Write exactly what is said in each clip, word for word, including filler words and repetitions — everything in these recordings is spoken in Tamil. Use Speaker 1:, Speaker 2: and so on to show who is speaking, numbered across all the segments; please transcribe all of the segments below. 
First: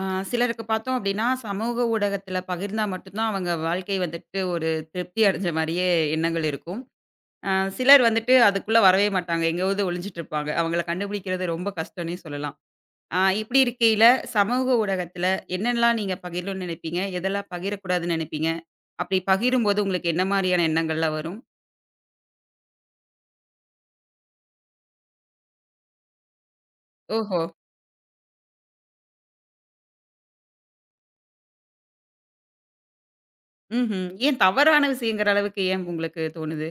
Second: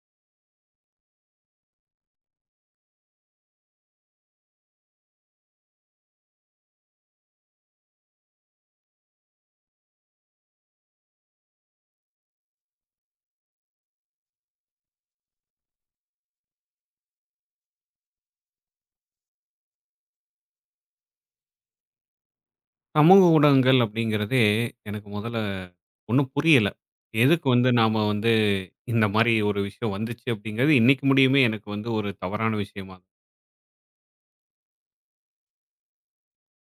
Speaker 1: ஆ, சிலருக்கு பார்த்தோம் அப்படின்னா, சமூக ஊடகத்தில பகிர்ந்தா மட்டும் தான் அவங்க வாழ்க்கை வந்துட்டு ஒரு திருப்தி அடைஞ்ச மாரியே எண்ணங்கள் இருக்கும். அ சிலர் வந்துட்டு அதுக்குள்ள வரவே மாட்டாங்க. எங்கயாவது ஒளிஞ்சிட்டு இருப்பாங்க. அவங்கள கண்டுபிடிக்கிறது ரொம்ப கஷ்டம்னே சொல்லலாம். ஆ இப்படி இருக்கையில சமூக ஊடகத்தில என்னெல்லாம் நீங்க பகிரணும்னு நினைப்பீங்க? எதெல்லாம் பகிரக்கூடாதுன்னு நினைப்பீங்க? அப்படி பகிரும்போது உங்களுக்கு என்ன மாரியான எண்ணங்கள்லாம் வரும்?
Speaker 2: சமூக ஊடகங்கள் அப்படிங்கிறதே எனக்கு முதல்ல ஒன்றும் புரியல.
Speaker 1: ஓஹோ!
Speaker 2: எதுக்கு வந்து நாம வந்து இந்த மாதிரி ஒரு விஷயம் வந்துச்சு அப்படிங்கிறது இன்னைக்கு முடியுமே எனக்கு வந்து ஒரு தவறான விஷயமா இருக்கு.
Speaker 1: ம்ஹ்ம். ஏன் தவறான விஷயங்கிற அளவுக்கு ஏன் உங்களுக்கு தோணுது?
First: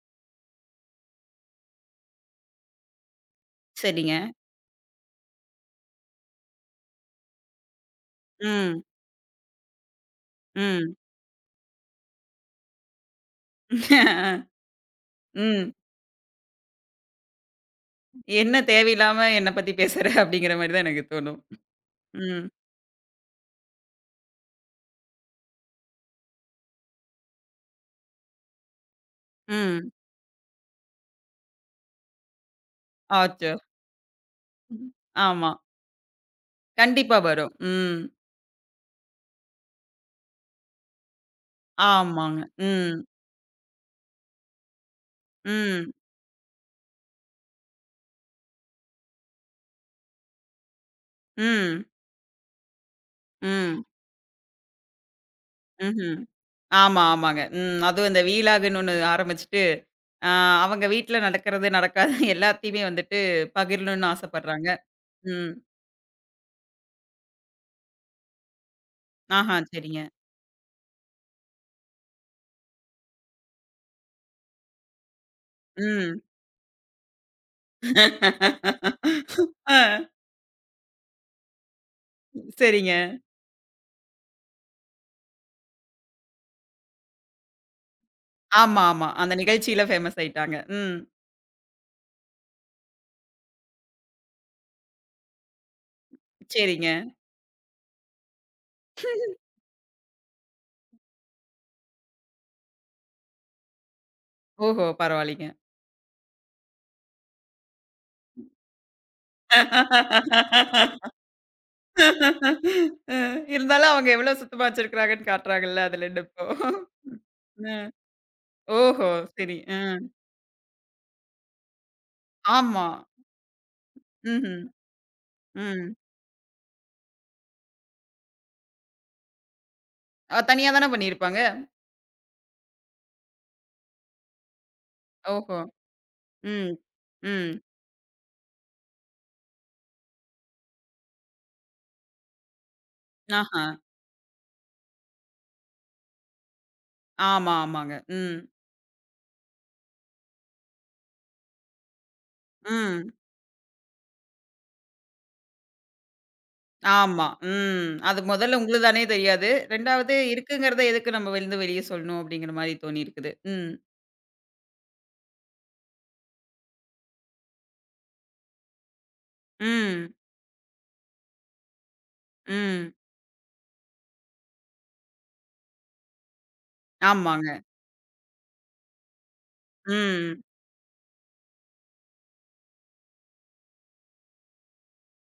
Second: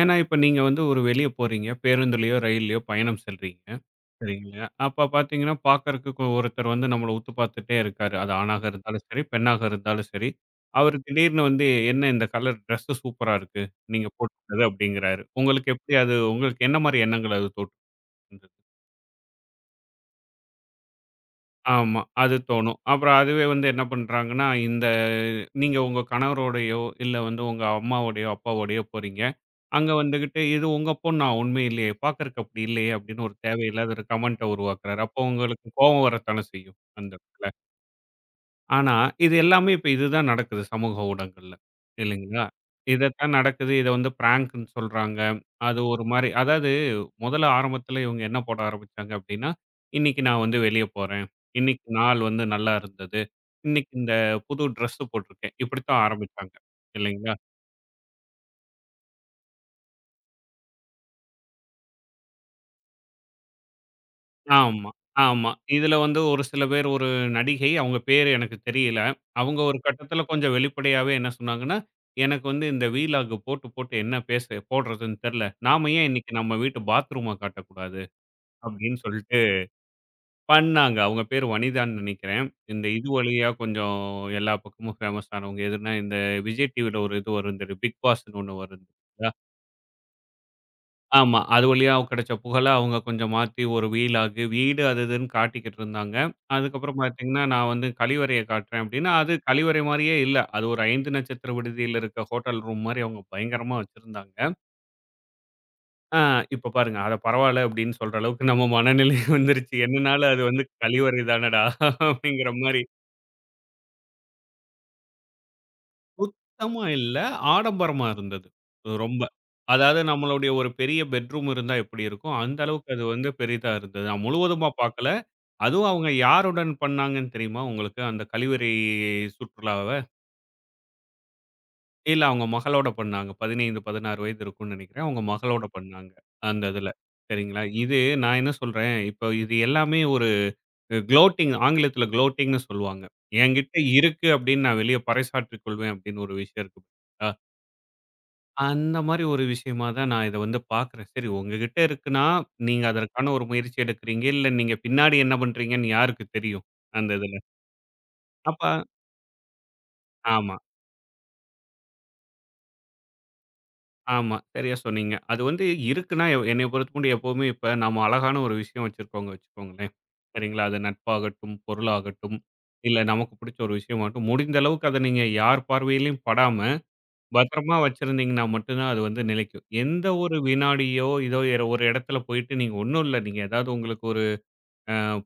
Speaker 2: ஏன்னா இப்போ நீங்க வந்து ஒரு வெளியே போறீங்க, பேருந்துலயோ ரயில்லயோ பயணம் செல்றீங்க.
Speaker 1: சரிங்க.
Speaker 2: சரிங்களா? அப்ப பார்த்தீங்கன்னா பார்க்கறதுக்கு ஒருத்தர் வந்து நம்மள உத்து பார்த்துட்டே இருக்காரு. அது ஆணாக
Speaker 1: ம்.
Speaker 2: இருந்தாலும் சரி, பெண்ணாக இருந்தாலும் சரி.
Speaker 1: ம்.
Speaker 2: அவர் திடீர்னு வந்து, என்ன இந்த கலர் ட்ரெஸ் சூப்பரா இருக்கு. நீங்க போட்டிருக்கிறது அப்படிங்கிறாரு. உங்களுக்கு
Speaker 1: ம்.
Speaker 2: எப்படி அது உங்களுக்கு என்ன மாதிரி எண்ணங்கள் அது தோற்றுச்சு?
Speaker 1: என்ன தேவையில்லாம என்ன பத்தி பேசுற அப்படிங்கிற மாரி தான் எனக்கு தோணும்.
Speaker 2: ஆமா. அது
Speaker 1: ம்.
Speaker 2: தோணும். அப்புறம் அதுவே வந்து என்ன பண்றாங்கன்னா, இந்த நீங்க உங்க கணவரோடையோ, இல்ல வந்து உங்க அம்மாவோடையோ, அப்பாவோடையோ போறீங்க.
Speaker 1: ம்.
Speaker 2: அங்க வந்துகிட்டு, "இது உங்க பொண்ணா? உண்மை இல்லையே! பார்க்கறக்கு அப்படி இல்லையே!" அப்படின்னு ஒரு
Speaker 1: ஆச்சோ!
Speaker 2: தேவையில்லாத ஒரு கமெண்ட்ட
Speaker 1: ம்.
Speaker 2: உருவாக்குறாரு. அப்போ
Speaker 1: ஆமா.
Speaker 2: உங்களுக்கு கோவம் வரத்தானே செய்யும், அந்த
Speaker 1: கண்டிப்பா
Speaker 2: இடத்துல.
Speaker 1: வரும். ம்.
Speaker 2: ஆனா, இது எல்லாமே இப்ப இதுதான் நடக்குது சமூக ஊடகங்கள்ல,
Speaker 1: ஆமாங்க.
Speaker 2: இல்லைங்களா?
Speaker 1: ம்.
Speaker 2: இதத்தான் நடக்குது. இத வந்து பிராங்க்ன்னு சொல்றாங்க. அது
Speaker 1: ம்.
Speaker 2: ஒரு மாரி, அதாவது முதல்ல ஆரம்பத்துல இவங்க என்ன போட ஆரம்பிச்சாங்க அப்படின்னா, "இன்னைக்கு நான் வந்து வெளிய போறேன்.
Speaker 1: ம்.
Speaker 2: இன்னைக்கு நாள் வந்து நல்லா இருந்தது.
Speaker 1: ம்.
Speaker 2: இன்னைக்கு இந்த புது ட்ரெஸ் போட்டிருக்கேன்." இப்படித்தான்
Speaker 1: ம்ஹ்ம்.
Speaker 2: ஆரம்பிச்சாங்க.
Speaker 1: ஆமா,
Speaker 2: இல்லைங்களா?
Speaker 1: ஆமாங்க. ம். அதுவும் இந்த வீலாகுன்னு ஒண்ணு ஆரம்பிச்சுட்டு, அ அவங்க வீட்ல நடக்கிறது, நடக்காது எல்லாத்தையுமே வந்துட்டு பகிரணும்னு ஆசைப்படுறாங்க.
Speaker 2: ஆமா, ஆமா.
Speaker 1: ம்.
Speaker 2: இதுல வந்து ஒரு சில பேர், ஒரு நடிகை, அவங்க பேரு எனக்கு தெரியல.
Speaker 1: ஆஹா,
Speaker 2: அவங்க ஒரு
Speaker 1: சரிங்க.
Speaker 2: கட்டத்துல கொஞ்சம் வெளிப்படையாவே என்ன சொன்னாங்கன்னா, "எனக்கு வந்து இந்த vlog போட்டு, போட்டு என்ன பேச போடுறதுன்னு தெரியல. நாம ஏன்
Speaker 1: ம்.
Speaker 2: இன்னைக்கு நம்ம வீட்டு பாத்ரூம காட்டக்கூடாது?" அப்படின்னு சொல்லிட்டு
Speaker 1: ஆ,
Speaker 2: பண்ணாங்க. அவங்க பேரு வனிதான்னு நெனைக்கிறேன். இந்த
Speaker 1: சரிங்க.
Speaker 2: இது வழியா கொஞ்சம் எல்லா பக்கமும் ஃபேமஸ் ஆனவங்க. எதுனா இந்த விஜய் டிவில ஒரு இது வரும் தெரியும். பிக் பாஸ்ன்னு ஒண்ணு
Speaker 1: ஆமா,
Speaker 2: வரும்,
Speaker 1: ஆமா.
Speaker 2: தெரியுங்களா?
Speaker 1: அந்த நிகழ்ச்சியில ஃபேமஸ் ஆயிட்டாங்க. ம்.
Speaker 2: ஆமா. அது வழியா கிடைச்ச புகழ அவங்க கொஞ்சம் மாத்தி ஒரு வீலாகு, வீடு அது இதுன்னு காட்டிக்கிட்டு இருந்தாங்க.
Speaker 1: சரிங்க.
Speaker 2: அதுக்கப்புறம் பார்த்தீங்கன்னா, நான் வந்து கழிவறைய காட்டுறேன் அப்டின்னா, அது கழிவறை மாரியே இல்ல. அது ஒரு ஐந்து நட்சத்திர விடுதியில இருக்க ஹோட்டல் ரூம் மாரி அவங்க பயங்கரமா வச்சிருந்தாங்க.
Speaker 1: ஓஹோ! பரவாயில்லங்க.
Speaker 2: ஆ இப்ப பாருங்க. அட பரவால்ல அப்டின்னு சொல்ற அளவுக்கு நம்ம மனநிலை வந்துருச்சு. என்னனாலும் அது வந்து கழிவறை தானடா! அப்டிங்கிற மாரி.
Speaker 1: அ இருந்தாலும் அவங்க எவ்ளோ சுத்தமா வச்சிருக்கிறாங்கன்னு காட்டுறாங்கல்ல அதுல இருந்து இப்போ.
Speaker 2: சுத்தமா இல்ல.
Speaker 1: ம்.
Speaker 2: ஆடம்பரமா இருந்தது.
Speaker 1: ஓஹோ!
Speaker 2: ரொம்ப.
Speaker 1: சரி. அ.
Speaker 2: அதாவது நம்மளுடைய ஒரு பெரிய பெட்ரூம் இருந்தா எப்படி இருக்கும்? அந்த
Speaker 1: ஆமா.
Speaker 2: அளவுக்கு அது வந்து பெரிதா இருந்தது. நான்
Speaker 1: ம்ஹ்ம்.
Speaker 2: முழுவதுமா பார்க்கல. அதுவும்
Speaker 1: ம்.
Speaker 2: அவங்க யாருடன் பண்ணாங்கன்னு தெரியுமா உங்களுக்கு? அந்த கழிவறை சுற்றுலாவ?
Speaker 1: அ தனியா தான பண்ணியிருப்பாங்க.
Speaker 2: இல்ல அவங்க மகளோட பண்ணாங்க. பதினைந்து, பதினாறு வயது இருக்கும்னு நெனைக்கிறேன். அவங்க
Speaker 1: ஓஹோ!
Speaker 2: மகளோட பண்ணாங்க. அந்த
Speaker 1: ம்.
Speaker 2: இதுல.
Speaker 1: ம்.
Speaker 2: சரிங்களா? இது நான் என்ன சொல்றேன், இப்போ இது எல்லாமே ஒரு குளோட்டிங், ஆங்கிலத்தில குளோட்டிங்ன்னு சொல்லுவாங்க.
Speaker 1: ஆஹா.
Speaker 2: என்கிட்ட இருக்கு அப்படின்னு நான் வெளிய பறைசாற்றிக் கொள்வேன் அப்படின்னு ஒரு விஷயம் இருக்கு.
Speaker 1: ஆமா, ஆமாங்க. ம்.
Speaker 2: அந்த மாரி ஒரு விஷயமா தான் நான் இத வந்து பார்க்குறேன். சரி, உங்ககிட்ட இருக்குன்னா, நீங்க
Speaker 1: ம்.
Speaker 2: அதற்கான ஒரு முயற்சி எடுக்கிறீங்க. இல்ல நீங்க பின்னாடி என்ன பண்றீங்கன்னு யாருக்கு தெரியும்? அந்த
Speaker 1: ஆமா.
Speaker 2: இதுல.
Speaker 1: ம். அது முதல்ல
Speaker 2: அப்ப
Speaker 1: உங்களுதானே தெரியாது. ரெண்டாவது
Speaker 2: ஆமா,
Speaker 1: இருக்குங்கிறத எதுக்கு நம்ம வந்து வெளிய சொல்லணும் அப்படிங்கிற மாரி தோணியிருக்குது. ம்.
Speaker 2: ஆமா. சரியா சொன்னீங்க. அது வந்து இருக்குன்னா, எ என்னைய பொறுத்தமட்டு எப்பவுமே இப்ப நம்ம அழகான ஒரு விஷயம் வச்சிருக்கோங்க வச்சுக்கோங்களேன்.
Speaker 1: ம்.
Speaker 2: சரிங்களா? அது நட்பாகட்டும், பொருளாகட்டும்,
Speaker 1: ம்.
Speaker 2: இல்ல நமக்கு பிடிச்ச ஒரு விஷயமாகட்டும், முடிந்த அளவுக்கு அத நீங்க யார் பார்வையிலும் படாம,
Speaker 1: ஆமாங்க.
Speaker 2: பத்திரமா வச்சிருந்தீங்கன்னா மட்டும் தான் அது வந்து நிலைக்கும். எந்த ஒரு
Speaker 1: ம்.
Speaker 2: வினாடியோ, இதோ ஏற- ஒரு இடத்துல போயிட்டு நீங்க ஒண்ணும் இல்ல. நீங்க ஏதாவது உங்களுக்கு ஒரு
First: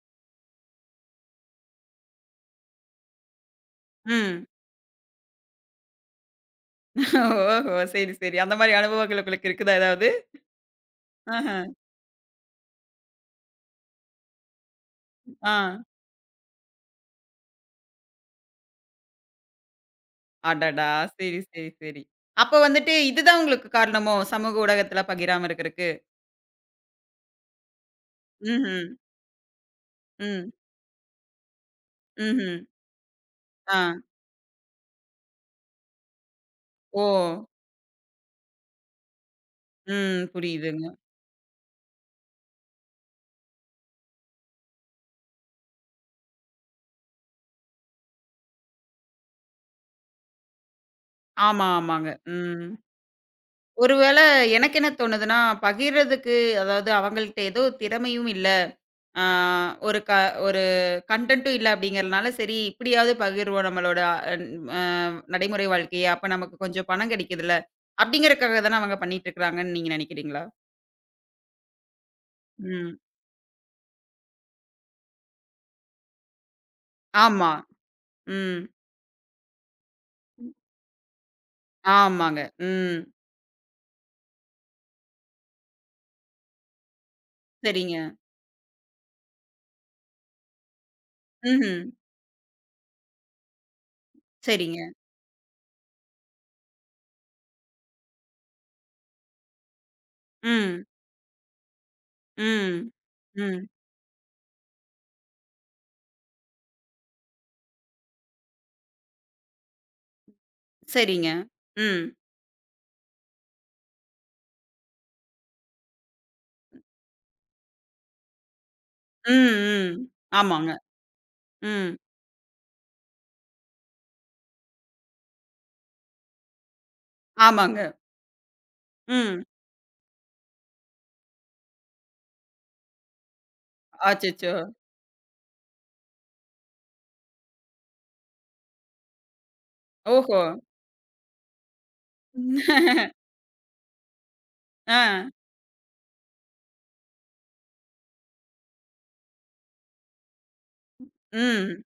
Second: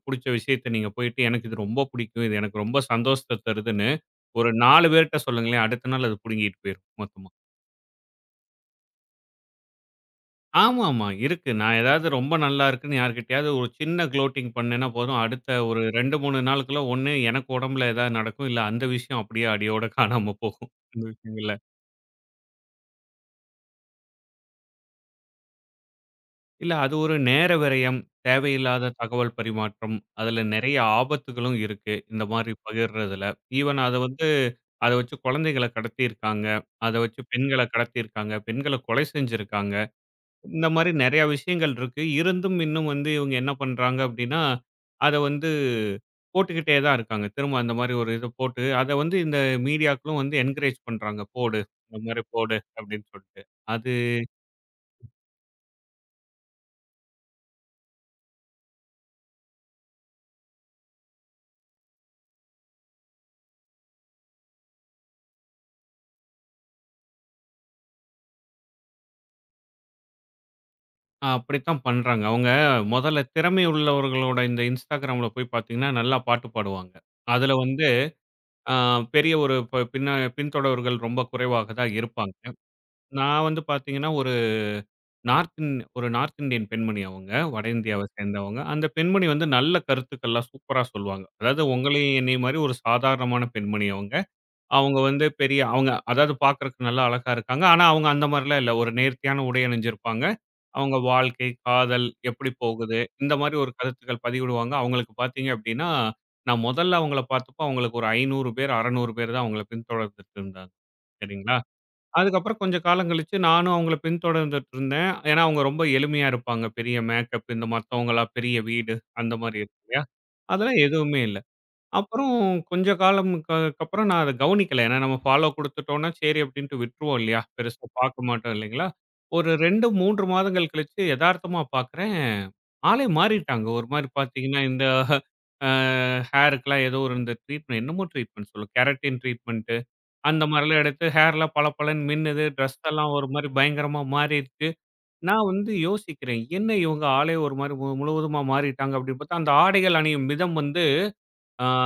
Speaker 2: புடிச்ச விஷயத்த நீங்க போயிட்டு, எனக்கு இது ரொம்ப புடிக்கும். இது எனக்கு ரொம்ப சந்தோஷத்த தருதுன்னு,
Speaker 1: ம்.
Speaker 2: ஒரு நாலு பேர்ட்ட சொல்லுங்களேன். அடுத்த நாள் அது புடுங்கிட்டு போயிரும்,
Speaker 1: ஓஹோ!
Speaker 2: மொத்தமா.
Speaker 1: சரி, சரி. அந்த மாரி அனுபவங்கள் உங்களுக்கு இருக்குதா ஏதாவது?
Speaker 2: ஆமாமா, இருக்கு.
Speaker 1: ஆஹ.
Speaker 2: நான் ஏதாவது ரொம்ப நல்லா இருக்குன்னு யார்கிட்டயாவது ஒரு சின்ன குளோட்டிங் பண்ணேன்னா போதும்.
Speaker 1: ஆ.
Speaker 2: அடுத்த ஒரு ரெண்டு, மூணு நாளுக்குள்ள ஒண்ணு எனக்கு உடம்புல ஏதாவது நடக்கும். இல்ல அந்த விஷயம் அப்படியே அடியோட காணாம போகும்.
Speaker 1: அடடா!
Speaker 2: இந்த
Speaker 1: சரி,
Speaker 2: விஷயங்கள்ல.
Speaker 1: சரி, சரி. அப்ப வந்துட்டு இதுதான் உங்களுக்கு காரணமோ? சமூக ஊடகத்துல பகிராம இருக்கறக்கு.
Speaker 2: இல்ல. அது ஒரு நேர விரயம்,
Speaker 1: ம்ஹ்ம்.
Speaker 2: தேவையில்லாத தகவல் பரிமாற்றம். அதுல
Speaker 1: ம்.
Speaker 2: நெறைய ஆபத்துகளும் இருக்கு. இந்த
Speaker 1: ம்ஹ்ம்.
Speaker 2: மாரி பகிர்றதுல.
Speaker 1: ஆ.
Speaker 2: ஈவன் அத வந்து அத வச்சு குழந்தைகள கடத்தியிருக்காங்க. அத
Speaker 1: ஓ!
Speaker 2: வச்சு பெண்கள கடத்தியிருக்காங்க. பெண்கள கொலை செஞ்சிருக்காங்க.
Speaker 1: ம்.
Speaker 2: இந்த
Speaker 1: புரியுதுங்க.
Speaker 2: மாரி நெறைய விஷயங்கள் இருக்கு. இருந்தும் இன்னும் வந்து இவங்க என்ன பண்றாங்க அப்டின்னா, அத வந்து போட்டுக்கிட்டே தான் இருக்காங்க. திரும்ப அந்த மாரி ஒரு இத போட்டு அத வந்து இந்த மீடியாக்களும் வந்து என்கரேஜ் பண்றாங்க. போடு.
Speaker 1: ஆமா,
Speaker 2: இந்த
Speaker 1: ஆமாங்க.
Speaker 2: மாரி போடு
Speaker 1: ம்.
Speaker 2: அப்டின்னு சொல்ட்டு.
Speaker 1: ஒருவேள எனக்கு என்ன தோணுதுன்னா, பகிர்றதுக்கு அதாவது அவங்கள்ட்ட ஏதோ திறமையும் இல்ல. ஆ ஒரு க ஒரு கன்டென்ட்டும் இல்ல அப்படிங்கிறனால, சரி இப்படியாவது பகிர்வோம் நம்மளோட அன் அ நடைமுறை வாழ்க்கைய. அப்ப நமக்கு கொஞ்சம் பணம் கிடைக்குதுல்ல, அப்படிங்கிறதுக்காக தான அவங்க பண்ணிட்டு இருக்கிறாங்கன்னு நீங்க நினைக்கிறீங்களா?
Speaker 2: ஆ அப்படித்தான் பண்றாங்க. அவங்க
Speaker 1: ம்.
Speaker 2: மொதல்ல திறமை உள்ளவர்களோட இந்த Instagramல போய் பார்த்தீங்கன்னா, நல்லா பாட்டு பாடுவாங்க.
Speaker 1: ஆமா.
Speaker 2: அதுல வந்து
Speaker 1: ம்.
Speaker 2: அ பெரிய ஒரு ப பின்ன பின்தொடர்கள் ரொம்ப குறைவாக தான் இருப்பாங்க.
Speaker 1: ஆமாங்க. ம்.
Speaker 2: நான் வந்து பார்த்தீங்கன்னா, ஒரு நார்த் இந் ஒரு நார்த் இந்தியன் பெண்மணி அவங்க. வட
Speaker 1: சரிங்க.
Speaker 2: இந்தியாவை சேர்ந்தவங்க. அந்த பெண்மணி வந்து நல்ல கருத்துக்கள்லாம் சூப்பரா சொல்லுவாங்க. அதாவது
Speaker 1: ம்ஹ்ம்.
Speaker 2: உங்களையும் என்னையும் மாரி ஒரு சாதாரணமான பெண்மணி அவங்க.
Speaker 1: சரிங்க.
Speaker 2: அவங்க வந்து பெரிய அவங்க அதாவது பார்க்கறதுக்கு நல்லா அழகா இருக்காங்க. ஆனா, அவங்க அந்த மாரிலாம் இல்ல. ஒரு நேர்த்தியான உடை அணிஞ்சிருப்பாங்க.
Speaker 1: ம்.
Speaker 2: அவங்க வாழ்க்கை, காதல் எப்படி
Speaker 1: ம்.
Speaker 2: போகுது? இந்த மாரி
Speaker 1: ம்.
Speaker 2: ஒரு கருத்துக்கள் பதிவிடுவாங்க. அவங்களுக்கு பார்த்தீங்க அப்படின்னா, நான் முதல்ல அவங்கள பார்த்தப்போ அவங்களுக்கு ஒரு ஐநூறு பேர், அறுநூறு பேர் தான் அவங்கள பின்தொடர்ந்துட்டு இருந்தாங்க.
Speaker 1: சரிங்க.
Speaker 2: சரிங்களா?
Speaker 1: ம்.
Speaker 2: அதுக்கப்புறம் கொஞ்சம் காலம் கழிச்சு நானும் அவங்கள பின்தொடர்ந்துட்டு இருந்தேன். ஏன்னா, அவங்க ரொம்ப எளிமையா இருப்பாங்க. பெரிய மேக்கப், இந்த மத்தவங்களா பெரிய வீடு, அந்த
Speaker 1: ம்.
Speaker 2: மாரி இருக்கும்
Speaker 1: ம்.
Speaker 2: இல்லையா?
Speaker 1: ஆமாங்க.
Speaker 2: அதெல்லாம் எதுவுமே இல்ல.
Speaker 1: ம்.
Speaker 2: அப்புறம் கொஞ்ச காலம் க கப்புறம் நான் அத கவனிக்கல. ஏன்னா நம்ம ஃபாலோ குடுத்துட்டோம்னா, சரி அப்படின்ட்டு விட்டுருவோம் இல்லையா? பெருசா
Speaker 1: ஆமாங்க.
Speaker 2: பார்க்க மாட்டோம் இல்லைங்களா?
Speaker 1: ம்.
Speaker 2: ஒரு ரெண்டு, மூன்று மாதங்கள் கழிச்சு எதார்த்தமா பார்க்குறேன், ஆளே மாறிட்டாங்க. ஒரு மாரி
Speaker 1: அச்சச்சோ!
Speaker 2: பார்த்தீங்கன்னா, இந்த அ ஹேருக்குலாம் ஏதோ ஒரு இந்த ட்ரீட்மெண்ட் என்னமோ ட்ரீட்மெண்ட் சொல்லும். கெரட்டின் ட்ரீட்மெண்ட்டு
Speaker 1: ஓஹோ!
Speaker 2: அந்த மாரிலாம் எடுத்து ஹேர்லாம் பளபளன்னு மின்னுது. ட்ரெஸ் எல்லாம் ஒரு மாரி பயங்கரமா மாறிருக்கு.
Speaker 1: ஆ.
Speaker 2: நான் வந்து யோசிக்கிறேன், என்ன இவங்க ஆளே ஒரு மாரி மு முழுவதுமா மாறிட்டாங்க அப்படின்னு பார்த்தா, அந்த ஆடைகள் அணியும் விதம் வந்து ஆ
Speaker 1: ம்.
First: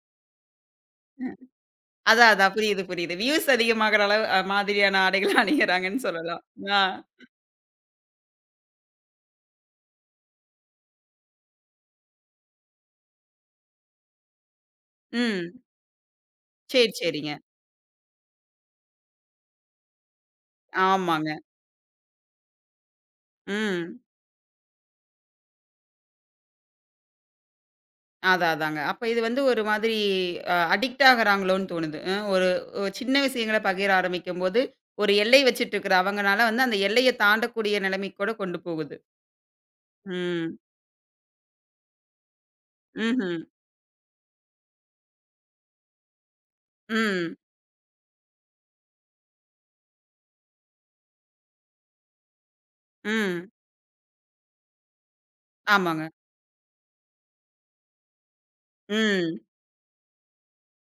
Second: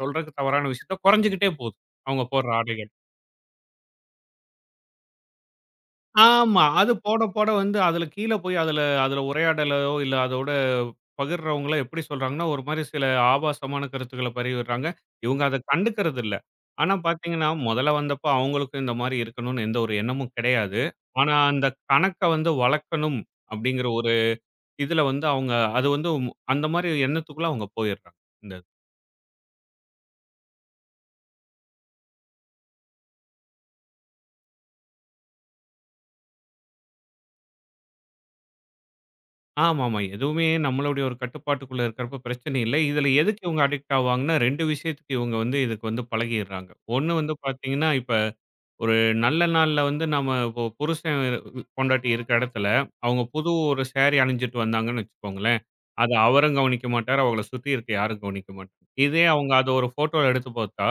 Speaker 2: சொல்றதுக்கு தவறான விஷயத்த குறைஞ்சுகிட்டே போகுது. அவங்க
Speaker 1: அதான்,
Speaker 2: போடுற
Speaker 1: அதான். புரியுது,
Speaker 2: ஆடைகள்.
Speaker 1: புரியுது. வியூஸ் அதிகமாகுற அளவு அ மாதிரியான ஆடைகள அணியறாங்கன்னு சொல்லலாம்.
Speaker 2: ஆமா.
Speaker 1: ஆ.
Speaker 2: அது போட, போட வந்து அதுல கீழ போய் அதுல அதுல உரையாடலோ, இல்ல அதோட பகிர்றவங்களோ எப்படி சொல்றாங்கன்னா, ஒரு மாரி சில ஆபாசமான கருத்துக்கள பரவிடுறாங்க. இவங்க அத
Speaker 1: ம்.
Speaker 2: கண்டுக்கிறது இல்ல.
Speaker 1: சரி,
Speaker 2: ஆனா
Speaker 1: சரிங்க.
Speaker 2: பார்த்தீங்கன்னா, முதல்ல வந்தப்போ அவங்களுக்கும் இந்த மாரி இருக்கணும்னு எந்த ஒரு எண்ணமும் கிடையாது.
Speaker 1: ஆமாங்க.
Speaker 2: ஆனா அந்த கணக்க வந்து வளர்க்கணும் அப்படிங்கிற
Speaker 1: ம்.
Speaker 2: ஒரு இதுல வந்து அவங்க அது வந்து அந்த மாரி எண்ணத்துக்குள்ள அவங்க போயிடுறாங்க.
Speaker 1: அதான்,
Speaker 2: இந்த
Speaker 1: அதாங்க. அப்ப இது வந்து ஒரு மாதிரி அ அடிக்ட் ஆகுறாங்களோன்னு தோணுது. அ ஒரு ஒரு சின்ன விஷயங்கள பகிர ஆரம்பிக்கும்போது, ஒரு எல்லை வச்சுட்டுருக்கிற அவங்கனால வந்து அந்த எல்லைய தாண்டக்கூடிய நிலைமைக்கு கூட கொண்டு போகுது.
Speaker 2: ஆமாமா. எதுவுமே
Speaker 1: ம்.
Speaker 2: நம்மளுடைய ஒரு கட்டுப்பாட்டுக்குள்ள இருக்கிறப்ப பிரச்சனை இல்ல. இதுல
Speaker 1: ம்ஹ்ம்.
Speaker 2: எதுக்கு இவங்க அடிக்ட் ஆவாங்கன்னா, ரெண்டு விஷயத்துக்கு இவங்க வந்து இதுக்கு வந்து பழகிர்றாங்க. ஒண்ணு வந்து
Speaker 1: ம்.
Speaker 2: பார்த்தீங்கன்னா, இப்ப ஒரு நல்ல நாள்ல வந்து நம்ம இப்போ புருஷன் பொண்டாட்டி இருக்க இடத்துல, அவங்க
Speaker 1: ம்.
Speaker 2: புது ஒரு சாரி அணிஞ்சுட்டு வந்தாங்கன்னு வச்சுக்கோங்களேன்,
Speaker 1: ஆமாங்க.
Speaker 2: அத அவரும் கவனிக்க மாட்டாரு. அவங்கள சுத்தி இருக்க யாரும் கவனிக்க மாட்டாங்க. இதே
Speaker 1: ம்.
Speaker 2: அவங்க அத ஒரு ஃபோட்டோல எடுத்து பார்த்தா,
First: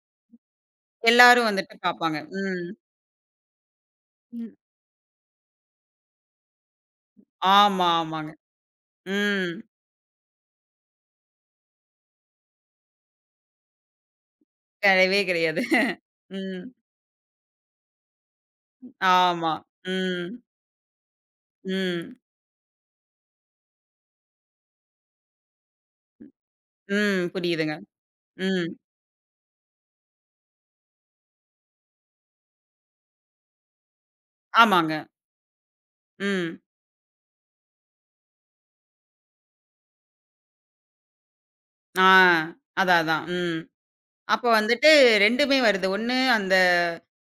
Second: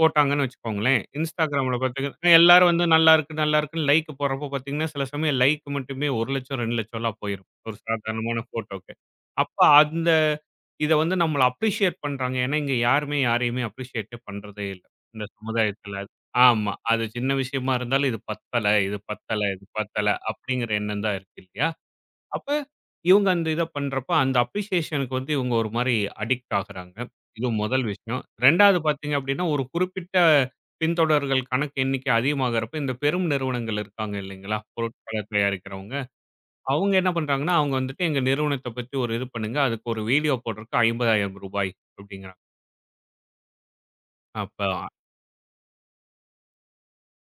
Speaker 2: போட்டாங்கன்னு வச்சுக்கோங்களேன்.
Speaker 1: எல்லாரும் வந்துட்டு
Speaker 2: Instagramல
Speaker 1: பாப்பாங்க.
Speaker 2: பார்த்தீங்கன்னா,
Speaker 1: ம்.
Speaker 2: எல்லாரும் வந்து நல்லா இருக்கு, நல்லா இருக்குன்னு லைக் போடுறப்போ
Speaker 1: ம்.
Speaker 2: பார்த்தீங்கன்னா, சில சமயம் லைக் மட்டுமே ஒரு,லட்சம் ரெண்டு,00,000லாம் போயிரும். ஒரு
Speaker 1: ஆமா, ஆமாங்க.
Speaker 2: சாதாரணமான ஃபோட்டோக்கு.
Speaker 1: ம்.
Speaker 2: அப்ப அந்த இத வந்து நம்மள அப்ரிஷியேட் பண்றாங்க. ஏன்னா, இங்க யாருமே யாரையுமே அப்ரிஷியேட்டே பண்றதே இல்ல.
Speaker 1: கிடையவே
Speaker 2: இந்த
Speaker 1: கிடையாது.
Speaker 2: சமுதாயத்துல.
Speaker 1: ம்.
Speaker 2: ஆமா. அது சின்ன விஷயமா இருந்தாலும் இது பத்தல, இது பத்தல,
Speaker 1: ஆமா.
Speaker 2: இது பத்தல
Speaker 1: ம்.
Speaker 2: அப்படிங்கிற எண்ணம் தான் இருக்கு இல்லையா?
Speaker 1: ம்.
Speaker 2: அப்ப இவங்க அந்த இத பண்றப்ப, அந்த அப்ரிசியேஷனுக்கு வந்து இவங்க ஒரு மாரி அடிக்ட் ஆகுறாங்க.
Speaker 1: ம்.
Speaker 2: இது
Speaker 1: புரியுதுங்க.
Speaker 2: முதல் விஷயம்.
Speaker 1: ம்.
Speaker 2: 2வது பார்த்தீங்க அப்படின்னா, ஒரு குறிப்பிட்ட பின்தொடர்கள் கணக்கு எண்ணிக்கை அதிகமாகறப்ப, இந்த பெரும் நிறுவனங்கள் இருக்காங்க இல்லைங்களா?
Speaker 1: ஆமாங்க.
Speaker 2: பொருட்கள தயாரிக்கிறவங்க.
Speaker 1: ம்.
Speaker 2: அவங்க என்ன பண்றாங்கன்னா, அவங்க வந்துட்டு எங்க நிறுவனத்த பத்தி ஒரு இது பண்ணுங்க. அதுக்கு ஒரு வீடியோ போடுறதுக்கு ரூ. ஐம்பதாயிரம்
Speaker 1: ஆ.
Speaker 2: அப்படிங்கிறாங்க.
Speaker 1: அதான், அதான். ம். அப்ப
Speaker 2: அப்ப
Speaker 1: வந்துட்டு ரெண்டுமே வருது. ஒண்ணு அந்த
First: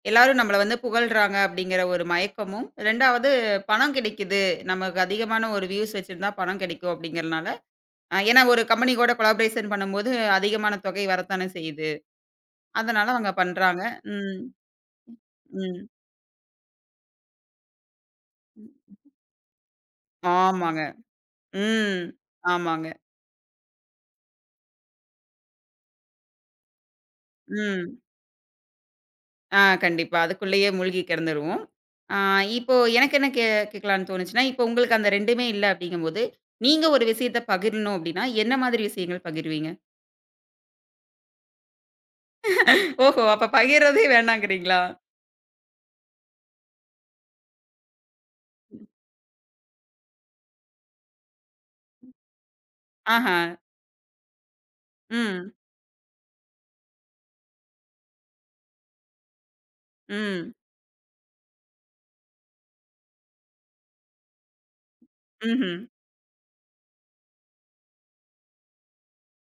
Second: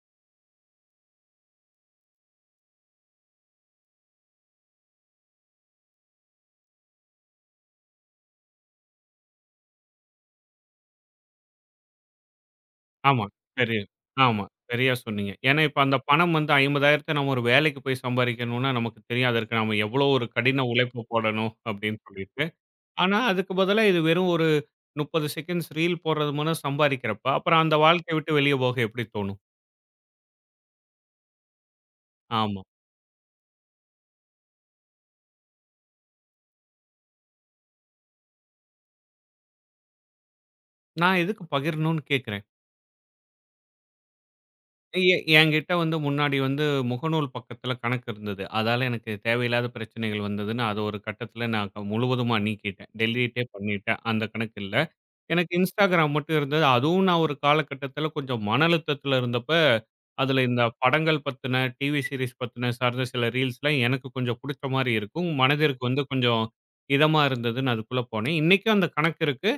Speaker 1: எல்லாரும் நம்மள வந்து புகழ்றாங்க அப்படிங்கிற ஒரு மயக்கமும், ரெண்டாவது பணம் கிடைக்குது. நமக்கு அதிகமான ஒரு வியூஸ் வச்சிருந்தா பணம் கிடைக்கும் அப்படிங்கிறனால, அ ஏன்னா ஒரு கம்பெனி கூட கொலாபரேஷன் பண்ணும்போது அதிகமான தொகை வரத்தானே செய்யுது. அதனால
Speaker 2: ஆமா.
Speaker 1: அவங்க
Speaker 2: சரி.
Speaker 1: பண்றாங்க. ம்.
Speaker 2: ஆமா. சரியா சொன்னீங்க. ஏன்னா, இப்ப
Speaker 1: ம்.
Speaker 2: அந்த பணம் வந்து ஐம்பதாயிரம் நம்ம ஒரு வேலைக்கு போய் சம்பாரிக்கணும்னா நமக்கு தெரியாது. அதற்கு நாம எவ்வளோ ஒரு கடின
Speaker 1: ஆமாங்க.
Speaker 2: உழைப்பு போடணும் அப்படின்னு
Speaker 1: ம்.
Speaker 2: சொல்லிட்டு.
Speaker 1: ஆமாங்க.
Speaker 2: ஆனா, அதுக்கு பதிலா இது வெறும் ஒரு முப்பது செகண்ட்ஸ் ரீல் போடுறது மூலம் சம்பாதிக்கிறப்ப, அப்புறம் அந்த
Speaker 1: ம்.
Speaker 2: வாழ்க்கைய விட்டு வெளிய போக எப்படி தோணும்?
Speaker 1: ஆ கண்டிப்பா. அதுக்குள்ளேயே மூழ்கி கிடந்துருவோம். ஆ
Speaker 2: ஆமா.
Speaker 1: இப்போ எனக்கு என்ன கே கேட்கலான்னு தோணுச்சுன்னா, இப்போ உங்களுக்கு அந்த ரெண்டுமே இல்ல அப்படிங்கும்போது, நீங்க ஒரு விஷயத்த பகிரணும் அப்படின்னா, என்ன மாதிரி விஷயங்கள் பகிர்வீங்க?
Speaker 2: நான் எதுக்கு பகிரணும்னு கேட்கிறேன்.
Speaker 1: ஓஹோ! அப்ப பகிர்றதே வேணாங்கிறீங்களா?
Speaker 2: எ என்கிட்ட வந்து முன்னாடி வந்து முகநூல் பக்கத்துல கணக்கு இருந்தது. அதால எனக்கு தேவையில்லாத பிரச்சனைகள் வந்ததுன்னு, அத ஒரு கட்டத்துல நான் க- முழுவதுமா நீக்கிட்டேன்.
Speaker 1: ஆஹா.
Speaker 2: டெலீட்டே பண்ணிட்டேன். அந்த கணக்கு இல்ல.
Speaker 1: ம்.
Speaker 2: எனக்கு Instagram மட்டும் இருந்தது. அதுவும் நான் ஒரு காலகட்டத்தில கொஞ்சம் மன அழுத்தத்தில இருந்தப்ப, அதில
Speaker 1: ம்.
Speaker 2: இந்த படங்கள் பத்தின, டிவி சீரிஸ் பத்தின சார்ந்த சில ரீல்ஸ்லாம் எனக்கு கொஞ்சம் புடிச்ச மாரி இருக்கும்.
Speaker 1: ம்ஹ்ம்.
Speaker 2: மனதிற்கு வந்து கொஞ்சம் இதமா இருந்ததுன்னு அதுக்குள்ள போனேன். இன்னைக்கும் அந்த கணக்கு இருக்கு.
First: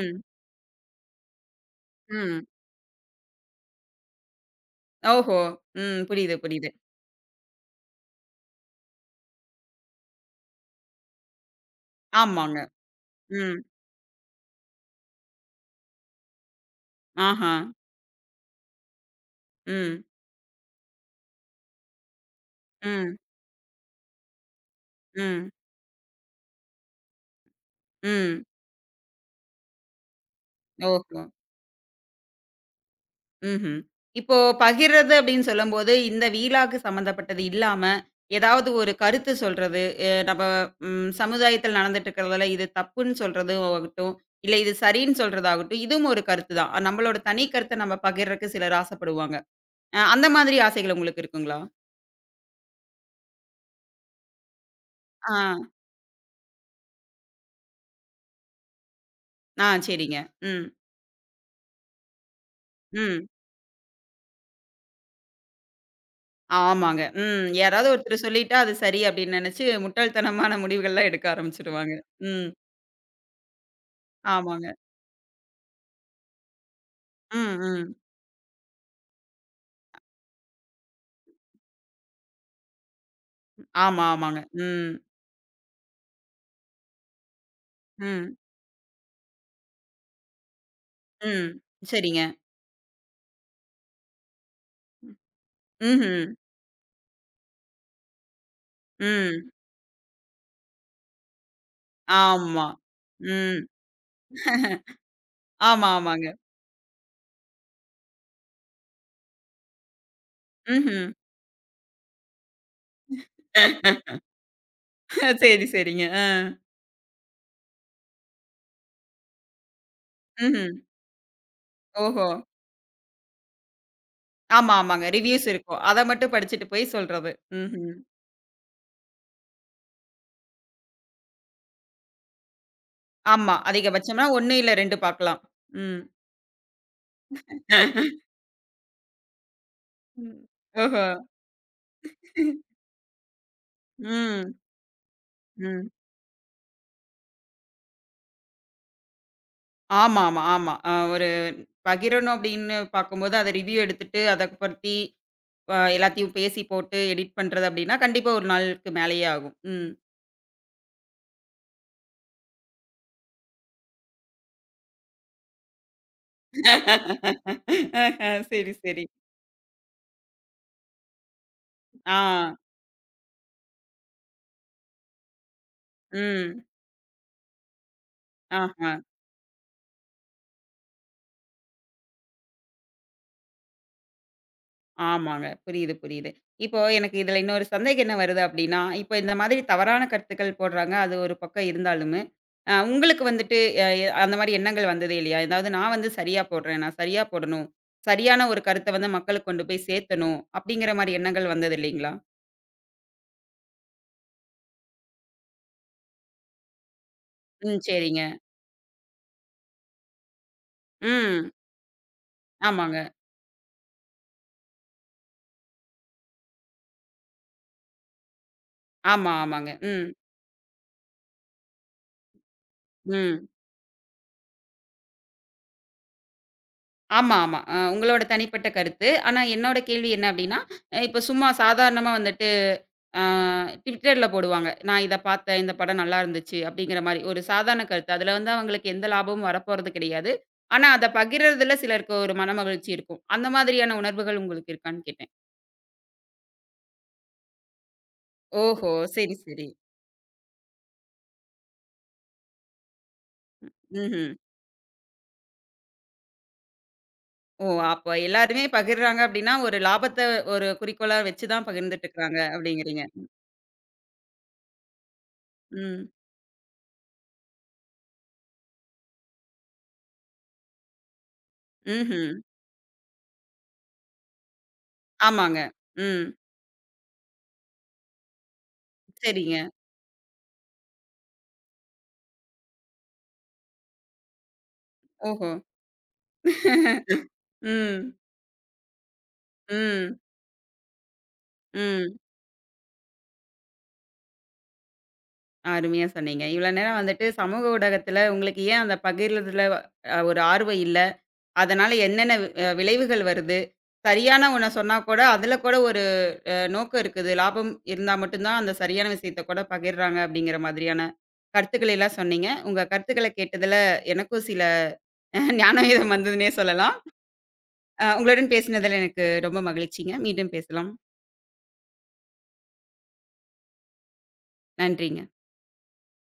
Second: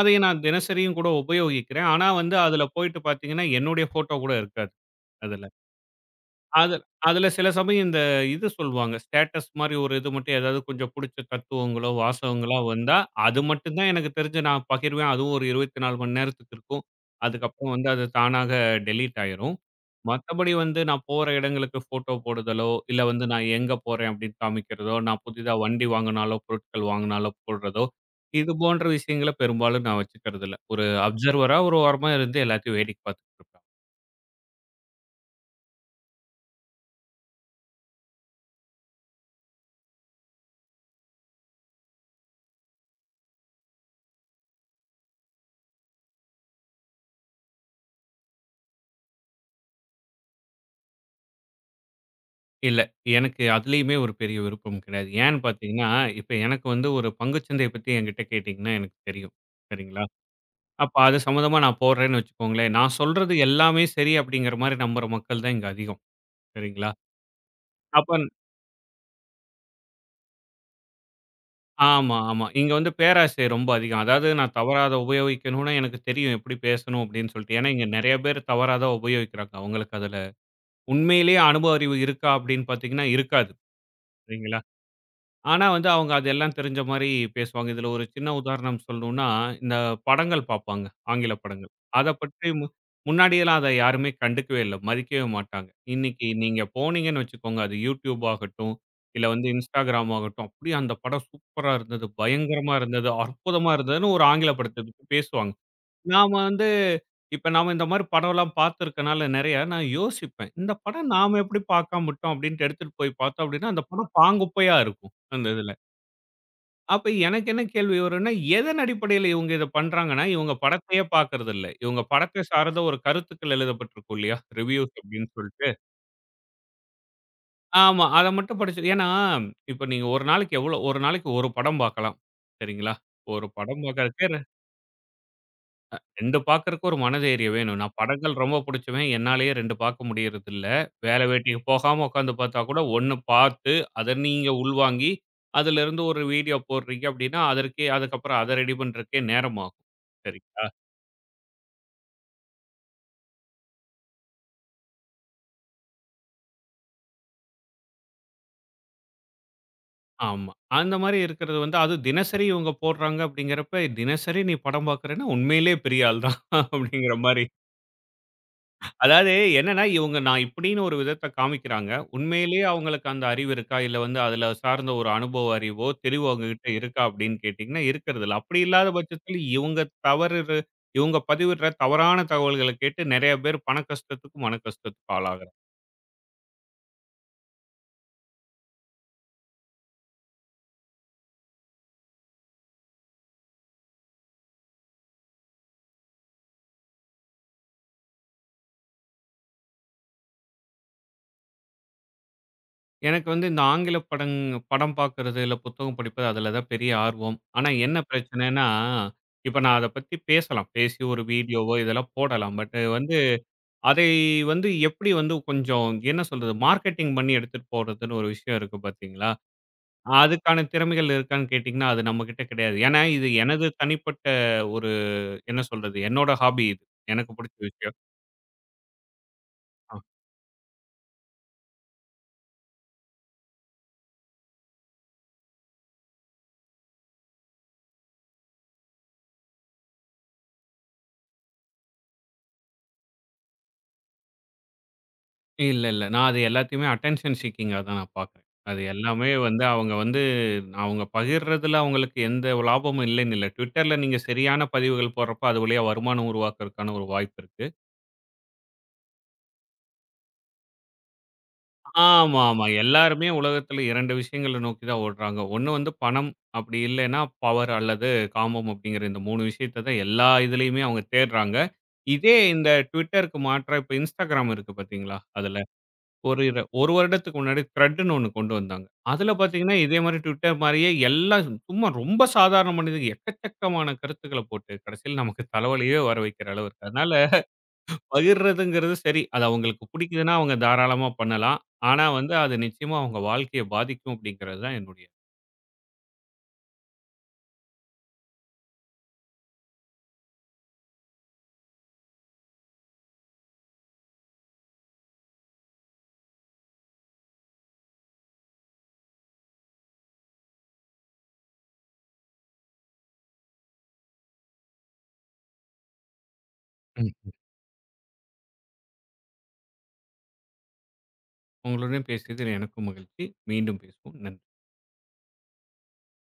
Speaker 2: அதை நான் தினசரியும் கூட உபயோகிக்கிறேன். ஆனா வந்து
Speaker 1: ம்.
Speaker 2: அதில போயிட்டு பார்த்தீங்கன்னா, என்னுடைய ஃபோட்டோ கூட இருக்காது.
Speaker 1: ஓஹோ!
Speaker 2: அதில.
Speaker 1: ம். புரியுது, புரியுது.
Speaker 2: அது அதுல சில சமயம் இந்த இது சொல்லுவாங்க. ஸ்டேட்டஸ் மாரி ஒரு இது மட்டும் ஏதாவது கொஞ்சம் புடிச்ச தத்துவங்களோ, வாசகங்களோ
Speaker 1: ஆமாங்க.
Speaker 2: வந்தா, அது
Speaker 1: ம்.
Speaker 2: மட்டும் தான் எனக்கு தெரிஞ்சு நான் பகிர்வேன். அதுவும் ஒரு இருபத்தி நான்கு மணி நேரத்துக்கு இருக்கும்.
Speaker 1: ஆஹா.
Speaker 2: அதுக்கப்புறம் வந்து அது தானாக டெலீட் ஆயிரும்.
Speaker 1: ம்.
Speaker 2: மத்தபடி வந்து நான் போற இடங்களுக்கு ஃபோட்டோ போடுதலோ, இல்ல
Speaker 1: ம்.
Speaker 2: வந்து நான் எங்க போறேன் அப்படின்னு காமிக்கிறதோ, நான்
Speaker 1: ம்.
Speaker 2: புதிதா வண்டி வாங்குனாலோ, பொருட்கள் வாங்குனாலோ போடுறதோ,
Speaker 1: ம்.
Speaker 2: இது போன்ற விஷயங்கள பெரும்பாலும் நான் வச்சுக்கிறது இல்ல. ஒரு
Speaker 1: ஓஹோ!
Speaker 2: அப்சர்வரா ஒரு ஓரமா இருந்து எல்லாத்தையும் வேடிக்கை பார்த்துட்டு இருப்பேன்.
Speaker 1: ம்ஹ்ம். இப்போ பகிர்றது அப்படின்னு சொல்லும்போது, இந்த வீலாக்கு சம்மந்தப்பட்டது இல்லாம, ஏதாவது ஒரு கருத்து சொல்றது, அ நம்ம ம் சமுதாயத்தில் நடந்துட்டு இருக்கிறதுல இது தப்புன்னு சொல்றது ஆகட்டும், இல்ல இது சரின்னு சொல்றதாகட்டும், இதுவும் ஒரு கருத்து தான். அஹ் நம்மளோட தனி கருத்த நம்ம பகிர்றக்கு சிலர் ஆசைப்படுவாங்க. அ அந்த மாதிரி ஆசைகள் உங்களுக்கு இருக்குங்களா?
Speaker 2: இல்ல. எனக்கு அதிலேயுமே ஒரு பெரிய விருப்பம் கிடையாது.
Speaker 1: ஆ,
Speaker 2: ஏன்னு பார்த்தீங்கன்னா, இப்ப எனக்கு வந்து ஒரு பங்குச்சந்தைய பத்தி என்கிட்ட கேட்டீங்கன்னா எனக்கு தெரியும்.
Speaker 1: ஆ
Speaker 2: சரிங்களா?
Speaker 1: சரிங்க. ம்,
Speaker 2: அப்ப அது சம்மந்தமா நான் போடுறேன்னு வச்சுக்கோங்களேன், நான்
Speaker 1: ம்.
Speaker 2: சொல்றது எல்லாமே சரி அப்படிங்கிற மாரி நம்புற மக்கள் தான் இங்க அதிகம். சரிங்களா?
Speaker 1: ஆமாங்க. ம். யாராவது
Speaker 2: அப்ப
Speaker 1: ஒருத்தர் சொல்லிட்டா அது சரி அப்படின்னு நினைச்சு முட்டாள்தனமான முடிவுகள்லாம் எடுக்க ஆரம்பிச்சுடுவாங்க.
Speaker 2: ஆமா, ஆமா.
Speaker 1: ம்.
Speaker 2: இங்க வந்து பேராசை ரொம்ப அதிகம். அதாவது நான்
Speaker 1: ஆமாங்க.
Speaker 2: தவறா அத உபயோகிக்கணும்னா எனக்கு தெரியும் எப்படி பேசணும் அப்படின்னு சொல்லிட்டு.
Speaker 1: ம்,
Speaker 2: ஏன்னா, இங்க
Speaker 1: ம்.
Speaker 2: நெறைய பேர் தவறா தான் உபயோகிக்கிறாங்க. அவங்களுக்கு அதுல உண்மையிலேயே அனுபவ அறிவு இருக்கா அப்படின்னு பார்த்தீங்கன்னா இருக்காது.
Speaker 1: ஆமா, ஆமாங்க.
Speaker 2: சரிங்களா?
Speaker 1: ம்.
Speaker 2: ஆனா வந்து அவங்க அதெல்லாம் தெரிஞ்ச மாரி பேசுவாங்க. இதுல ஒரு சின்ன
Speaker 1: ம்,
Speaker 2: உதாரணம் சொல்லணும்னா, இந்த படங்கள் பார்ப்பாங்க. ஆங்கில
Speaker 1: ம்.
Speaker 2: படங்கள். அத
Speaker 1: சரிங்க.
Speaker 2: பற்றி மு முன்னாடியெல்லாம் அத யாருமே கண்டுக்கவே இல்ல. மதிக்கவே மாட்டாங்க. இன்னைக்கு
Speaker 1: ம்ஹ்ம்.
Speaker 2: நீங்க போனீங்கன்னு வச்சுக்கோங்க, அது YouTube ஆகட்டும், இல்ல வந்து
Speaker 1: ம்.
Speaker 2: Instagram ஆகட்டும், அப்படியே அந்த படம் சூப்பரா இருந்தது,
Speaker 1: ஆமா.
Speaker 2: பயங்கரமா இருந்தது,
Speaker 1: ம்.
Speaker 2: அற்புதமா இருந்ததுன்னு ஒரு ஆங்கில படத்த பத்தி பேசுவாங்க.
Speaker 1: ஆமா, ஆமாங்க.
Speaker 2: நாம வந்து இப்ப நாம இந்த மாரி படம்லாம் பார்த்துருக்கனால நெறையா, நான் யோசிப்பேன். இந்த
Speaker 1: ம்ஹ்ம்.
Speaker 2: படம் நாம எப்படி பார்க்காம விட்டோம் அப்படின்ட்டு எடுத்துட்டு போய் பார்த்தோம் அப்படின்னா, அந்த படம் பாங்குப்பையா இருக்கும். அந்த
Speaker 1: சரி,
Speaker 2: இதுல.
Speaker 1: சரிங்க. அ.
Speaker 2: அப்ப எனக்கு என்ன கேள்வி வரும்னா, எதன் அடிப்படையில இவங்க இத பண்றாங்கன்னா, இவங்க
Speaker 1: ம்ஹ்ம்.
Speaker 2: படத்தையே பார்க்கறதில்ல. இவங்க
Speaker 1: ஓஹோ!
Speaker 2: படத்தை சார்ந்த ஒரு கருத்துக்கள் எழுதப்பட்டிருக்கும் இல்லையா?
Speaker 1: ஆமா,
Speaker 2: ரிவ்யூஸ்
Speaker 1: ஆமாங்க.
Speaker 2: அப்படின்னு
Speaker 1: ரிவ்யூஸ்
Speaker 2: சொல்ட்டு.
Speaker 1: இருக்கும். அத மட்டும் படிச்சுட்டு போய் சொல்றது. ம்ஹ்ம்.
Speaker 2: ஆமா. அத மட்டும் படிச்சு ஏன்னா, இப்ப நீங்க ஒரு நாளைக்கு எவ்வளோ ஒரு நாளைக்கு ஒரு படம் பார்க்கலாம். சரிங்களா? ஒரு
Speaker 1: ஆமா.
Speaker 2: படம்
Speaker 1: அதிகபட்சம்னா
Speaker 2: பார்க்கறதுக்கே
Speaker 1: ஒண்ணு இல்ல ரெண்டு பாக்கலாம். ம்.
Speaker 2: ரெண்டு பாக்குறக்கு ஒரு மனதைரியம் வேணும். நான் படங்கள் ரொம்ப புடிச்சவன். என்னாலேயே ரெண்டு பாக்க
Speaker 1: ம்.
Speaker 2: முடியறதில்ல.
Speaker 1: ஓஹோ!
Speaker 2: வேலை வேட்டிக்கு போகாம உக்காந்து பாத்தா கூட ஒன்று பாத்து, அத நீங்க
Speaker 1: ம்,
Speaker 2: உள்வாங்கி,
Speaker 1: ம்.
Speaker 2: அதிலிருந்து ஒரு வீடியோ போடுறீங்க அப்டின்னா, அதற்கே அதுக்கப்புறம் அத ரெடி பண்றதுக்கே நேரம் ஆகும்.
Speaker 1: ஆமா, ஆமா,
Speaker 2: சரிங்களா?
Speaker 1: ஆமா. அ ஒரு பகிரணும் அப்படின்னு பாக்கும்போது, அத ரிவ்யூ எடுத்துட்டு, அத பத்தி அ எல்லாத்தையும் பேசி போட்டு எடிட் பண்றது அப்படின்னா, கண்டிப்பா ஒரு நாளுக்கு மேலேயே ஆகும். ம்.
Speaker 2: ஆமா. அந்த மாரி இருக்கிறது வந்து அது தினசரி இவங்க போடுறாங்க அப்டிங்கிறப்ப, தினசரி நீ படம் பாக்குறேன்னா உண்மையிலேயே பெரிய ஆள் தான் அப்டிங்கிற மாரி
Speaker 1: ஆஹா, சரி, சரி.
Speaker 2: அதாவது என்னன்னா, இவங்க நான் இப்படின்னு ஒரு விதத்த காமிக்கிறாங்க.
Speaker 1: ஆ,
Speaker 2: உண்மையிலேயே அவங்களுக்கு அந்த அறிவு இருக்கா? இல்ல வந்து அதுல சார்ந்த ஒரு அனுபவ அறிவோ, தெரிவோ
Speaker 1: ம்.
Speaker 2: அவங்ககிட்ட இருக்கா? அப்படின்னு கேட்டீங்கன்னா, இருக்கிறது இல்ல. அப்படி இல்லாத
Speaker 1: ஆஹா.
Speaker 2: பட்சத்துல இவங்க தவறுற இவங்க பதிவிடுற தவறான தகவல்கள கேட்டு நெறைய பேர் பண கஷ்டத்துக்கு, மன கஷ்டத்துக்கு
Speaker 1: ஆமாங்க.
Speaker 2: ஆளாகுறாங்க.
Speaker 1: புரியுது, புரியுது. இப்போ எனக்கு இதுல இன்னொரு சந்தேகம் என்ன வருது அப்டின்னா, இப்ப இந்த மாதிரி தவறான கருத்துக்கள் போடுறாங்க. அது ஒரு பக்கம் இருந்தாலுமே, அ உங்களுக்கு வந்துட்டு அ அந்த மாரி எண்ணங்கள் வந்ததே இல்லையா? அதாவது நான் வந்து சரியா போடுறேன். நான் சரியா போடணும். சரியான ஒரு கருத்த வந்து மக்களுக்கு கொண்டு போய் சேர்த்தணும். அப்டிங்கிற மாரி எண்ணங்கள் வந்தது இல்லைங்களா?
Speaker 2: எனக்கு வந்து இந்த ஆங்கில படங் படம் பார்க்கறது, இல்ல புத்தகம் படிப்பது அதுல தான் பெரிய ஆர்வம். ஆனா
Speaker 1: ம்.
Speaker 2: என்ன
Speaker 1: சரிங்க.
Speaker 2: பிரச்சனைன்னா, இப்ப நான் அத பத்தி பேசலாம். பேசி ஒரு
Speaker 1: ம்.
Speaker 2: வீடியோவோ இதெல்லாம் போடலாம். பட்
Speaker 1: ஆமாங்க.
Speaker 2: வந்து அதை வந்து எப்படி வந்து கொஞ்சம் என்ன சொல்றது? மார்க்கெட்டிங் பண்ணி எடுத்துட்டு போறதுன்னு ஒரு விஷயம் இருக்கு பார்த்தீங்களா?
Speaker 1: ஆமா, ஆமாங்க. ம்.
Speaker 2: அதுக்கான திறமைகள் இருக்கான்னு கேட்டீங்கன்னா, அது நம்மகிட்ட கிடையாது. ஏன்னா, இது
Speaker 1: ம்.
Speaker 2: எனது தனிப்பட்ட ஒரு என்ன சொல்றது? என்னோட ஹாபி இது. எனக்கு
Speaker 1: ஆமா,
Speaker 2: பிடிச்ச
Speaker 1: ஆமா. அ
Speaker 2: விஷயம்.
Speaker 1: உங்களோட தனிப்பட்ட கருத்து. ஆனா என்னோட
Speaker 2: அ
Speaker 1: கேள்வி என்ன அப்டின்னா, அ இப்ப சும்மா சாதாரணமா வந்துட்டு அ Twitterல போடுவாங்க. "நான் இத பாத்தேன். இந்த படம் நல்லா இருந்துச்சு." அப்படிங்கிற மாரி ஒரு சாதாரண கருத்து. அதுல வந்து அவங்களுக்கு எந்த லாபமும் வரப்போறது கிடையாது. ஆனா அத பகிர்றதுல சிலருக்கு ஒரு மனமகிழ்ச்சி இருக்கும். அந்த மாதிரியான உணர்வுகள் உங்களுக்கு இருக்கான்னு கேட்டேன்.
Speaker 2: இல்ல, இல்ல. நான் அது எல்லாத்தையுமே அட்டென்ஷன் சீக்கிங்கா தான் நான் பார்க்குறேன். அது
Speaker 1: ஓஹோ!
Speaker 2: எல்லாமே
Speaker 1: சரி,
Speaker 2: வந்து
Speaker 1: சரி.
Speaker 2: அவங்க வந்து அவங்க பகிர்றதுல அவங்களுக்கு எந்த லாபமும் இல்லைன்னு இல்ல. Twitterல நீங்க
Speaker 1: ம்ஹ்ம்.
Speaker 2: சரியான பதிவுகள் போடுறப்ப, அது வழியா வருமானம் உருவாக்குறதுக்கான ஒரு வாய்ப்பு இருக்கு.
Speaker 1: ஓ! அப்ப எல்லாருமே பகிர்றாங்க அப்படின்னா, ஒரு லாபத்த ஒரு குறிக்கோளா வச்சு தான் பகிர்ந்துட்டு
Speaker 2: ஆமா,
Speaker 1: இருக்காங்க
Speaker 2: ஆமா.
Speaker 1: அப்படிங்கிறீங்க.
Speaker 2: எல்லாருமே உலகத்துல இரண்டு விஷயங்கள நோக்கி தான் ஓடுறாங்க. ஒண்ணு வந்து
Speaker 1: ம்.
Speaker 2: பணம், அப்படி இல்லைன்னா பவர் அல்லது காமம் அப்படிங்கிற இந்த மூணு விஷயத்த தான் எல்லா இதுலயுமே அவங்க தேடுறாங்க.
Speaker 1: ம்ஹ்ம்.
Speaker 2: இதே இந்த Twitterக்கு மாற்றா இப்ப Instagram இருக்கு பாத்தீங்களா?
Speaker 1: ஆமாங்க.
Speaker 2: அதுல
Speaker 1: ம்.
Speaker 2: ஒரு இர ஒரு வருடத்துக்கு முன்னாடி த்ரெட்ன்னு ஒண்ணு கொண்டு வந்தாங்க. அதுல
Speaker 1: சரிங்க.
Speaker 2: பாத்தீங்கன்னா, இதே மாரி Twitter மாரியே எல்லா சும்மா ரொம்ப சாதாரண மனிதன் எக்கச்சக்கமான கருத்துக்கள போட்டு கடைசியில நமக்கு
Speaker 1: ஓஹோ!
Speaker 2: தலைவலியே வர வைக்கிற அளவுக்கு. அதனால
Speaker 1: ம்,
Speaker 2: பகிர்றதுங்கிறது சரி. அது அவங்களுக்கு
Speaker 1: ம்,
Speaker 2: பிடிக்குதுன்னா, அவங்க தாராளமா பண்ணலாம். ஆனா
Speaker 1: ம்.
Speaker 2: வந்து அது நிச்சயமா அவங்க வாழ்க்கைய பாதிக்கும் அப்படிங்கிறது தான் என்னுடைய
Speaker 1: அருமையா சொன்னீங்க. இவ்வளோ நேரம் வந்துட்டு சமூக ஊடகத்தில உங்களுக்கு ஏன் அந்த பகிர்றதுல அ ஒரு ஆர்வம் இல்ல? அதனால என்னென்ன அ விளைவுகள் வருது? சரியான ஒண்ண சொன்னா கூட, அதில கூட ஒரு நோக்கம் இருக்குது. லாபம் இருந்தா மட்டும் தான் அந்த சரியான விஷயத்த கூட பகிர்றாங்க அப்படிங்கிற மாதிரியான கருத்துக்களை எல்லாம் சொன்னீங்க. உங்க கருத்துக்கள கேட்டதில எனக்கும் சில ஞானோதயம் வந்ததுன்னே சொல்லலாம்.
Speaker 2: ம்.
Speaker 1: அ உங்களுடன் பேசினதில எனக்கு ரொம்ப மகிழ்ச்சிங்க. மீண்டும் பேசலாம்.
Speaker 2: உங்களுடன் பேசியதில் எனக்கும் மகிழ்ச்சி. மீண்டும் பேசுவோம். நன்றி.
Speaker 1: நன்றிங்க.